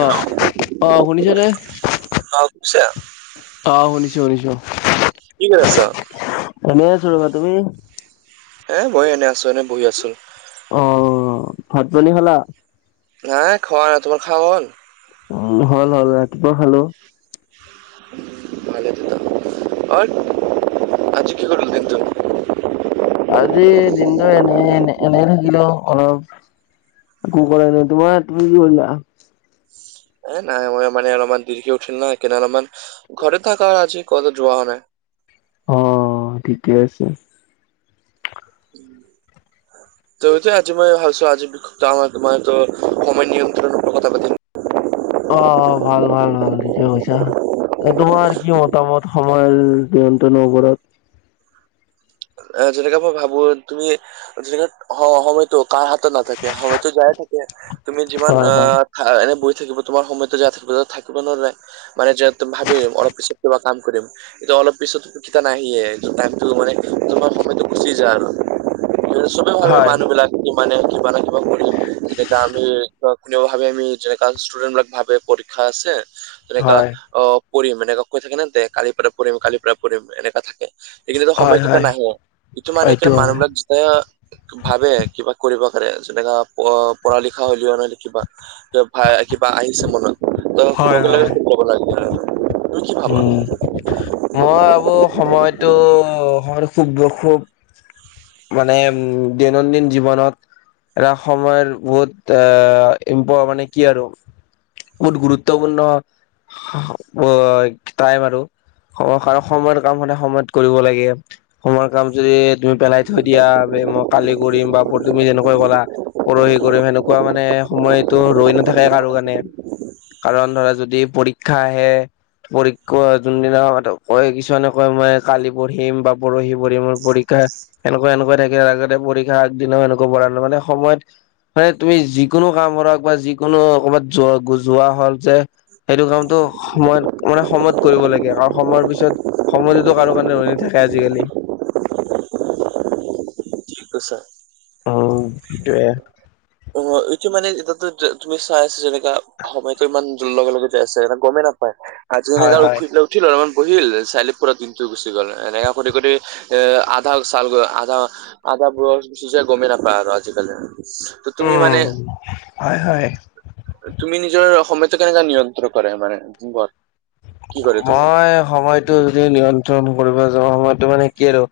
অ', অ', শুনিছে নে? [unintelligible] অ, শুনিছো-শুনিছো। কি কৰি আছ? এনেই আছো ৰবা। তুমি? এ বহি এনে আছো এনে বহি আছো। অ, ভাত-পানী খালা? হা খোৱা নাই। তোমাৰ খাৱা হল? উম, হল-হল ৰাতিপুৱা খালো। অৰ আজি কি কৰিলি দিনটো? আজি দিনটো এনে এ-এনেই থাকিলো অলপ একো কৰা নাই তোমাৰ, তুমি কি কৰিলা? এ নাই মই মানে অলপমান দীৰ্ঘী উঠিল না সেইকাৰণে অলপমান ঘৰত থাকা হৈছে আজি ক'তো যোৱা হোৱা নাই। অ, ঠিকে আছে। উম, তত আজি মই ভাবিছো, আজি মই টোমাৰ সময় নিয়ন্ত্ৰণ কথা পাতিম। অ, ভাল-ভাল ভাল থিকে কৈছা। তোমাৰ কি মতামত, সময় নিয়ন্ত্ৰণৰ উপৰত। অ, যেনেকৈ মই ভাবো। তুমি যত সময়তো কাৰ হাতত নাথাকে, সময়তো যায়ে থাকে। তুমি যিমান হয় হয় আহ, এনে বহি থাকিব, তোমাৰ সময়তো যাই থাকিবাত থাকিব নোৱাৰে। মানে যিহেতু ভাবিম অলপ পিছত কিবা কাম কৰিম। এটো অলপ পিছত সুখী তা টাইমতটো মানে তোমাৰ সময়তো গুচি যায় আৰু সবে ভাবে হয় মানুহ বিলাক কিমানে কিমানে কৰিম তেতিযটো আমি কোনে ভাবে আমি যেনেকা ষ্টুডেটবিলাক ভাবে পৰীক্ষা আছে যেনেকা হয় অ, পঢ়িম এনেকুৱা কৈ থাকে নহ তে কালিৰ পৰা পঢ়িম, কালিৰ পৰা পঢ়িম এনেকুৱ থাকে। সেইখিনিত হয় সময় হয় নাহে ইটো মানে এইটো হয় মানুহবিলাক এ ভাবে কিবা কৰিব কাৰণে যেনেকা প পঢ়া লিখা হলেও নহয় কিবা। ভা কিবা আহিছে মনত। তই হয় কোনোক লে হয় যব লাগিল তুমি কি ভাবা? উম মই ভাবো সময়টো সময়তো খুব দু খুব মানে উম, দৈনন্দিন জীৱনত, এটা সময়ৰ বহুত ইমপ মানে কি আৰু। বহুত গুৰুত্বপূৰ্ণ অ, টাইম আৰু। স-সময়ৰ কাম সদাই সময়ত কৰিব লাগে। সয়ৰ কাম যদি তুমি পেলাই থৈ দিয়া, মই কালি কৰিম বা তুমি যেনেকৈ কলা। পৰহি কৰিম সেনেকুৱা মানে সময়তটো ৰৈ নাথাকে কাৰোৰ কাৰণে। কাৰণ ধৰা যদি পৰীক্ষা আহে, পৰীক্ষ যোনদিনা কয় কিছুমানে কয় মই কালি পঢ়িম বা পৰহি পঢ়িম পৰীক্ষা এনেকুৱা-এনেকুৱা থাকিলে আগতে পৰীক্ষা আগদিনাও এনেকুৱা কৰা নাই মানে সময়ত মানে তুমি যিকোনো কাম কৰক বা যিকোনো কবাত যোৱা-যোৱা হক যে। সেইটো কামটো সময়ত, মানে সময়ত কৰিব লাগে অ সময়ৰ পিছত সময়টোতো কাৰো কাৰণে ৰৈ নাথাকে আজিকালি। [unintelligible] উম, সেইটোৱে। অ, এইটো মানে এতিয়াতো তুমি চাই আছা যেনেকা সময়তো ইমান লগে-লগে যাই আছে, এ গমেই নাপায়। আজি হয় এনেকা হয় উঠিল অলপমান বহিল, চাৰিআলি পুৰা দিনটো গুচি গল এনেকা কৰি-কৰি, এ আধা চাল আধা-আধা বয়স গুচি যায় গমেই নাপায় আৰু আজিকালি। তুমি মানে উম, হয়-হয়। তুমি নিজৰ সময়টো কেনেকে নিয়ন্ত্ৰণ কৰে মানে ঘৰত? মই সময়টো যদি নিয়ন্ত্ৰণ কৰিব যাও, সময়টো মানে কি আৰু?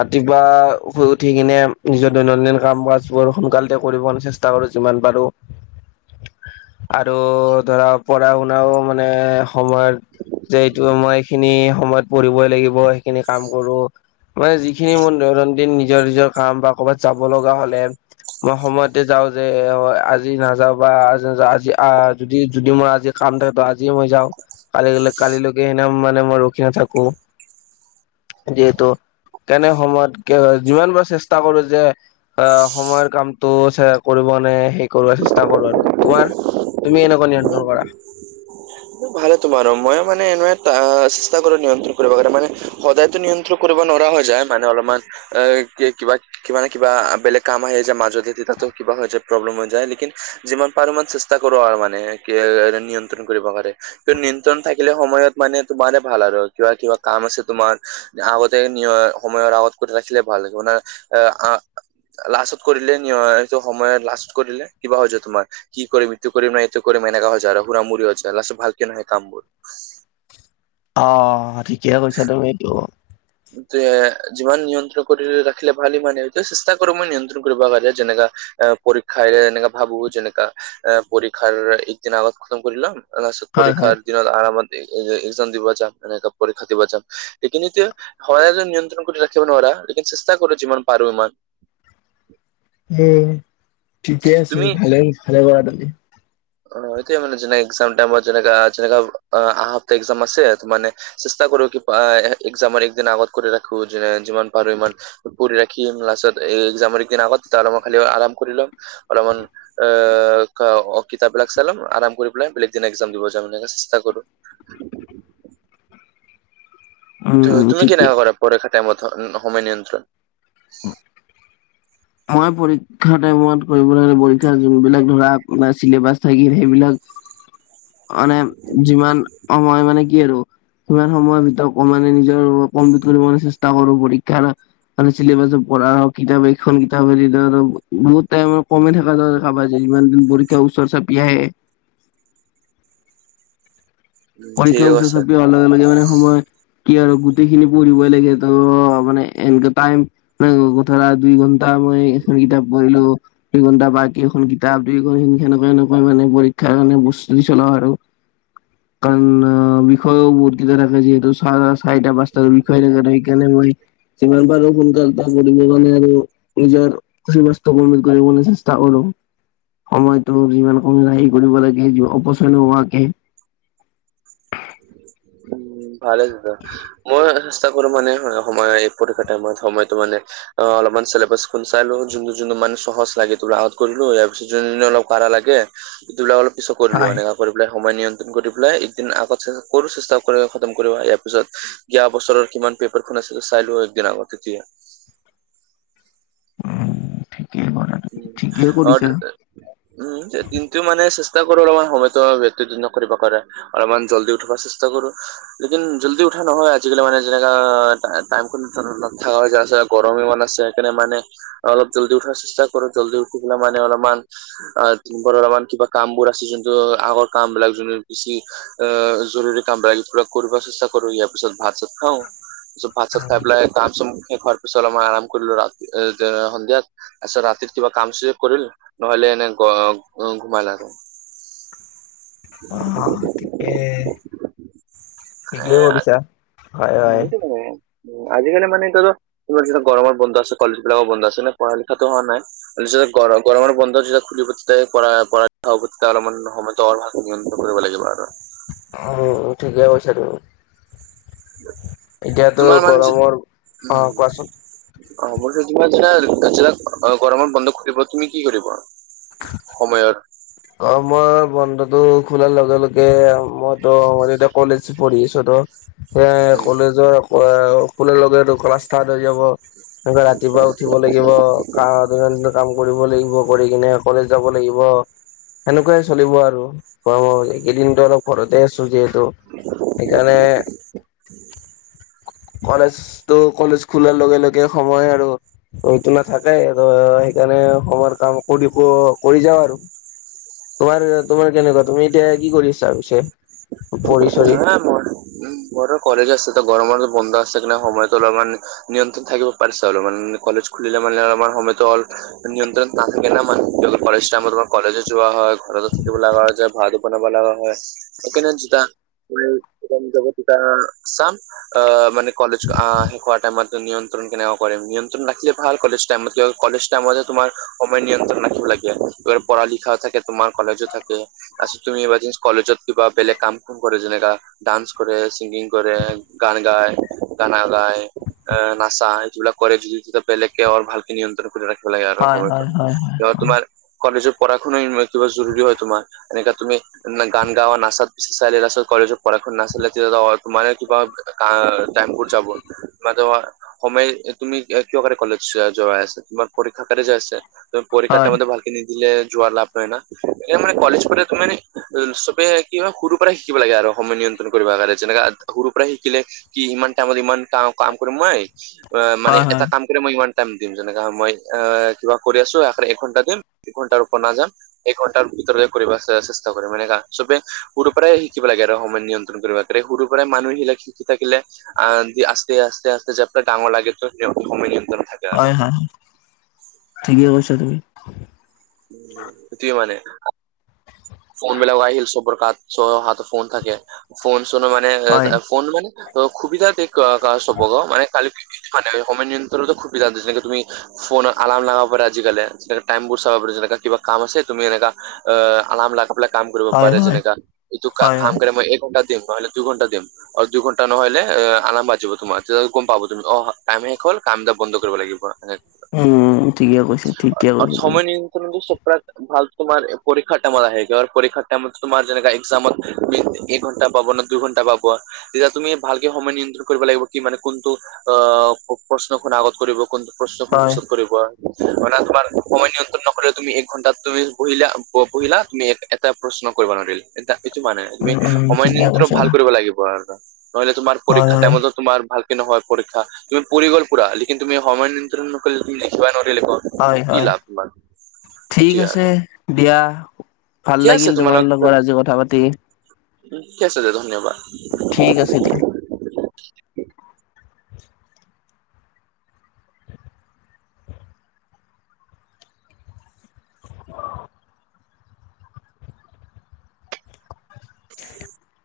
ৰাতিপুৱা শুই উঠি কিনে নিজৰ দৈনন্দিন কাম কাজ বোৰ সোনকালতে কৰিব চেষ্টা - কৰো যিমান পাৰো, [inaudible] আৰু ধৰা পঢ়া শুনাও মানে সময়ত, যে এইটো মই এইখিনি সময়ত পঢ়িবই লাগিব, সেইখিনি কাম কৰো। মানে যিখিনি মোৰ দৈনন্দিন নিজৰ-নিজৰ কাম বা কৰবাত যাব লগা হলে, মই সময়তে যাও যে আজি নাযাও বা আজি নাযা আজি যদি-যদি মই আজি, কাম থাকেতো আজি মই যাওঁ, কালি কালিলৈকে সেনে মানে মই ৰখি নাথাকো। যিহেতু তেনে সময়ত যিমান পাৰো চেষ্টা কৰো যে, অ, সময়ৰ কামটো কৰিব নে, সেই কৰ চেষ্টা কৰো আৰু। তোমাৰ? তুমি কেনেকৈ নিয়ন্ত্ৰণ কৰা? হয়। [unintelligible] ভালে তোমাৰো। মই মানে এনে চেষ্টা কৰো নিয়ন্ত্ৰণ কৰিব কাৰণে মানে, সদায়তো নিয়ন্ত্ৰণ কৰিব নোৱাৰা হৈ যায়, মানে অলপমান এ কি কিবা কিবা নে কিবা বেলেগ কাম আহি যায় মাজত এদিন তেতিয়াতো কিবা হৈ যায়, প্ৰব্লেম হৈ যায়, লেকিন যিমান পাৰো চেছ চেষ্টা কৰো আৰু মানে কি এ নিয়ন্ত্ৰণ কৰিব পাৰে। নিয়ন্ত্ৰণ থাকিলে সময়ত মানে তোমাৰ ভাল আৰু কিবা কিবা কাম আছে তোমাৰ, আগতে নিয় সময়ৰ আগত কোট ৰাখিলে ভাল লাগিব না, আৰ আহ লাষ্টত কৰিলে ন' এইটো সময় লাষ্টত কৰিলে কিবা হৈ হৈছে, তোমাৰ কি কৰিম ইটো কৰিম নাই, এনেকা‌ হৈ যায়, আৰু হুৰামুৰি হৈ যায়, লাষ্টত ভালকে নহয় কামবোৰ। অ' ঠিকে কৈছা তুমি এইটো। যিমান নিয়ন্ত্ৰণ কৰি ৰাখিলে ভাল, ই মানে চেষ্টা কৰো মই নিয়ন্ত্ৰণ কৰিব যেনেকা, আহ পৰীক্ষা এনেকা ভাবো যেনেকা আহ পৰীক্ষাৰ একদিন আগত খতম কৰি লম। লাষ্টত হয় পৰীক্ষাৰ হয় দিনত আৰামত একজাম দিব যাম, এনেকা পৰীক্ষা দিব যাম। এইখিনিতে সদায় যে নিয়ন্ত্ৰণ কৰি ৰাখিব নোৱাৰা, লেকিন চেষ্টা কৰো যিমান পাৰো ইমান। উম, ঠিকে আছে তুমি ভালে ভালে কৰা তুমি। অ' এতিয়া মানে যে এক্সাম টাইমত যেনেকা যেনেকা আহ এক্সাম আছে মানে। চেষ্টা কৰো কি এক্সামৰ একদিন আগত কৰি ৰাখো, যিমান পাৰো ইমান। কৰি ৰাখিম, লাষ্টত এক্সামৰ একদিন আগত তাৰ মই খালি আৰাম কৰি ল'ম, অলপমান অ' কিতাপবিলাক চাইলম আৰাম কৰি পেলাই, বেলেগ দিনে এক্সাম দিব যাম চেষ্টা কৰো। উম উম তুমি ঠিকে কেনেকা কৰা পৰীক্ষা টাইমত সময় নিয়ন্ত্ৰণ? মই পৰীক্ষা টাইমত কৰিব পৰীক্ষা যোনবিলাক ধৰা চিলেবাছ থাকিল সেইবিলাক, [inaudible] মানে যিমান সময় মানে কি আৰু সিমান সময়ৰ ভিতৰত মানে নিজৰ কমপ্লিট কৰিব চেষ্টা কৰো পৰীক্ষাৰ মানে চিলেবাছত পঢ়াৰ হওক কিতাপ এক সেইখন কিতাপে দি টো আৰু বহুত টাইম কমি থকা যেন দেখা পাইছে। ইমান দিন পঢ়ি ত ওচৰ চাপি আহে, উম, ঠিক পৰীক্ষাও ওচৰ আছে। চাপি অহা লগে লগে মানে সময়। কি আৰু গোটেই খিনি পঢ়িবই লাগে ত' মানে এনেকে টাইম, ধৰা দুই ঘণ্টা সময় এখন কিতাপ পঢ়িলো, দুইঘণ্টা বা এইখন কিতাপ দেৰি সেনেকুৱা এনেকুৱা মানে পৰীক্ষাৰ কাৰণে বস্তু চলাওঁ আৰু। কাৰণ বিষয়ও বহুতকেইটা থাকে, যিহেতু চাৰ- চাৰিটা পাঁচটা বিষয় শিকালে মই সেইকাৰণে মই যিমান পাৰো সোনকাল তটা কৰিব কাৰণে আৰু নিজৰ খু বস্তু কৰিবলে চেষ্টা কৰোঁ। সময়তো যিমান হোম আহি কৰিব লাগে। অপচয় হোৱাকে উম ভালে দিয়া। মই চেষ্টা কৰোঁ মানে সময় এই পৰীক্ষা টাইমত সময়তটো মানে অ' অলপমান চিলেবাছ খুলি চাইলও যোনটো যোনটো মান সহজ লাগেতো আউট কৰিলোঁ। ইয়াৰ পিছত যোনটো অলপ কাৰা লাগে অলপ পিছত কৰিলোঁ হৈ হয় এনেকা কৰি পেলাই সময় নিয়ন্ত্ৰণ কৰি পেলাই, একদিন আগত কৰোঁ চেষ্টা খতম কৰিবা ইয়াৰ পিছত যোৱা বছৰৰ কিমান পেপাৰখন আছে চাই লোৱা একদিন আগত তেতিয়া অহ, ঠিকেই কলা। অহ [inaudible] উম কিন্তু মানে চেষ্টা কৰোঁ, অলপ মান সময়তো ব্যতিত নকৰে মানে অলপমান জল্দি উঠিব চেষ্টা কৰোঁ। লেকিন জল্দি উঠা নহয় আজিকালি মানে যেনেকা টাইম নহয়। হৈ যোৱা গৰম ইমান আছে সেইকাৰণে মানে অলপ জল্দি উঠিব চেষ্টা কৰোঁ। জল্দি উঠি পেলাই মানে অলপমান অহ, অলপমান কিবা কামবোৰ আছে যোনটো আগৰ কাম বিলাক যোনে বেছি অহ, জৰুৰী কাম বা এইবিলাক কৰিব চেষ্টা কৰোঁ। তাৰপিছত ভাত চাত খাওঁ তাৰপিছত ভাত চাত খাই পেলাই তাৰপিছত শেষ ঘৰ হোৱাৰ পিছত আৰাম কৰিলোঁ। ৰাতি সন্ধিয়া। তাৰপিছত ৰাতি কিবা কাম চৰি কৰিলোঁ নহলে এনে ঘুমাই থাকোঁ। অ' ঠিকেই- ঠিকেই কৰিছা। হয় হয় [unintelligible] আজিকালি মানে এইটো তোমাৰ গৰমৰ বন্ধ আছে। কলেজ‌ বিলাকো বন্ধ আছে। পঢ়া লিখাটো হোৱা নাই। তাৰপিছত গৰ গৰমৰ বন্ধ যেতিয়া খুলিবই তেতিয়াই পঢ়া লিখা অলপমান হ'ব। তল হাত নিয়ন্ত্ৰণ কৰিব লাগিব আৰু অ' ঠিকে কৈছা তুমি এতিয়াতো তোমাৰ মানে যে- গৰমৰ অ' উম কোৱাচোন [unintelligible] গৰমৰ বন্ধ খুলিব, তুমি কি কৰিবা সময়ত। অ, মই বন্ধটো খোলাৰ লগে লগে মইতো এতিয়া কলেজ পঢ়ি আছো তহ এ উম। কলেজৰ স্কুলৰ লগেটো ক্লাছ ষ্টাৰ্ট হৈ যাব। তাৰপাছত ৰাতিপুৱা উঠিব লাগিব। কা দৈনন্দিন কাম কৰিব লাগিব কৰি কিনে আকৌ কলেজ যাব লাগিব। সেনেকুৱাই চলিব আৰু গৰমৰ এইকেইদিনো অলপ ঘৰতে আছো যিহেতু ত সেইকাৰণে কলেজতো কলেজ খোলাৰ লগে লগে সময় আৰু ৰৈতো নাথাকে আৰু সেইকাৰণে সময় কাম কৰি কৰিব যাওঁ আৰু তোমাৰ, তোমাৰ কেনেকুৱা তুমি এতিয়া কি কৰিছা পিছে পঢ়ি-চঢ়ি হা মোৰ উহ, মোৰতো কলেজ আছে। গৰমৰ বন্ধ আছে সময়টো অলপমান নিয়ন্ত্ৰণ থাকিব পাৰিছো আৰু‌ অলপমান কলেজ খুলিলে মানে আমাৰ সময়তো অ নিয়ন্ত্ৰণ নাথাকিলে মানে, কলেজ টাইমত তোমাৰ কলেজো যোৱা হয় ঘৰতো থাকিব লগা হয় যে ভাত বনাব লগা হয়। সেই কাৰণেহে যেতিয়া বুলি দোকান যাব তেতিয়া যাম অ, মানে কলেজ অ, শেষ হোৱাৰ টাইমত। নিয়ন্ত্ৰণ কেনেকুৱা কৰিম, নিয়ন্ত্ৰণ ৰাখিলে ভাল কলেজ টাইমত, কিয় কলেজ টাইম হ'লে তোমাৰ সময় নিয়ন্ত্ৰণ ৰাখিব লাগিব এই পঢ়া-লিখা থাকে। তোমাৰ কলেজো থাকে তাৰপিছত তুমি এই কলেজত কিবা বেলেগ কাম কৰে যেনেকা ডান্স কৰে, ছিংগিং কৰে, গান গায়, গানা গায় এহ নাচা এইবিলাক কৰে যদি তেতিয়া বেলেগকে অ, ভালকে নিয়ন্ত্ৰণ কৰে। ৰাখিব লাগে আৰু হয় সময় হয় হয় হয় তোমাৰ কলেজৰ পঢ়া-শুনা কিবা জৰুৰী হয় তোমাৰ এনেকা তুমি গান গাৱা, নাচাত চাইডৰ ৰাস্তাত কলেজত পঢ়া নাছিলে তেতিয়া তোমাৰে কিবা কা টেম্পুত যাব মানে তোমাৰ সময় তুমি কিয় কি কাৰনে কলেজ যোৱাই আছা, তোমাৰ পৰীক্ষা কাৰণে যোৱাই আছা নেকি? তহ পৰীক্ষা হয় টাইমতো ভালে কিনিদিলে যোৱা লাভ নাই না, এ মানে কলেজ কৰি মানে তুমি চবে কি হয় সৰু পৰা শিকিব লাগে আৰু সময় নিয়ন্ত্ৰণ কৰিব কাৰণে যেনেকা সৰুৰ পৰাই শিকিলে কি ইমান টাইমত ইমান ক কাম কৰিম মই, মানে হয় হয় এটা কাম বোলে মই ইমান টাইম দিম, যেনেকা মই অ, কিবা কৰি আছো আৰে এঘণ্টা দিম দুঘণ্টাৰ ওপৰত নাযাম, একঘণ্টাৰ ভিতৰত কৰিব চেষ্টা কৰিম এনেকা চবে সৰুৰ পৰাই শিকিব লাগে আৰু সময় নিয়ন্ত্ৰণ কৰিব পাৰি। সৰু পৰাই মানুহ এইবিলাক শিকি থাকিলে আহ আস্তে, আস্তে, আস্তে, যাবতাক ডাঙৰ লাগে ত সময় নিয়ন্ত্ৰণ থাকে আৰু হয়, হয়, ঠিকে কৈছা তুমি উ, সেইটোৱে মানে ফোন বিলাক আহিল চব হাত চ' হাততে ফোন থাকে ফোন-চোন মানে হয় ফোন মান অ', সুবিধা দি ক', ক', চবকে মানে কালি মানে সময় নিয়ন্ত্ৰণতো সুবিধা দিছে যেনেকে তুমি ফোনৰ আলাৰ্ম লগাব পাৰে আজিকালি, যেনে টাইম বোৰ চাব পাৰে। যেনে কিবা কাম আছে তুমি এনেকা অ, আলাৰ্ম লাগাই পেলে কাম কৰিব হয় পাৰে হয় যেনেকা এইটো হয় কাম হয় কৰি মই এঘণ্টা তেনেকুৱা হ'লে দুঘণ্টা দিয়ক। অ, দুঘণ্টা নহ'লে আলাৰ্ম বাজিব তোমাৰ তেতিয়া গম পাব তুমি অ, টাইম শেষ হ'ল কাম-দাম বন্ধ কৰিব লাগিব। উম ঠিকে কৈছে ঠিকে অ', কৈছে তুমি। সময় নিয়ন্ত্ৰণত চপ কাম ভাল তোমাৰ এই পৰীক্ষাৰ টাইমত আহে পৰীক্ষাৰ টাইমত তোমাৰ যেনেকা এক্সামত তুমি এক ঘন্টা পাব নে দুই ঘণ্টা পাব তেতিয়া তুমি ভালকে সময় নিয়ন্ত্ৰণ কৰিব লাগিব কি মানে কোনটো অ', প্ৰশ্নখন আগত কৰিব। কোনটো প্ৰশ্নখন হয় পিছত কৰিব। হয়, মানে তোমাৰ সময় নিয়ন্ত্ৰণ নকৰিলে তুমি এক ঘন্টাত তুমি বহিলা, বহ, বহিলা তুমি এটা প্ৰশ্ন কৰিব নোৱাৰিল এ এইটো মানে তুমি উম উম সময় ঠিকে নিয়ন্ত্ৰণ কৈছা ভাল কৰিব লাগিব আৰু। নহলে তোমাৰ হয় পৰীক্ষা হয় টাইমতো তোমাৰ ভাল ভাল নহ'ল পৰীক্ষা, তুমি পৰি গ'ল পুৰা লেকিন তুমি সময় নিয়ন্ত্ৰণ নকৰিলে তুমি লিখিবা নোৱাৰিলে ক হয়-হয়, ঠিক সেইটোৱে আৰু আছে। দিয়া, ভাল ঠিকে আছে লাগিল তোমাৰ লগত আজি কথা পাতি। উ', ঠিক আছে দে ধন্যবাদ। ঠিক আছে দিয়া।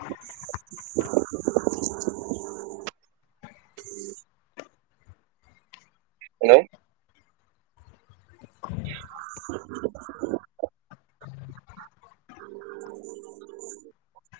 হয়', [unintelligible] হেল্ল', অ', হুম', হুম', [unintelligible] উম', [unintelligible]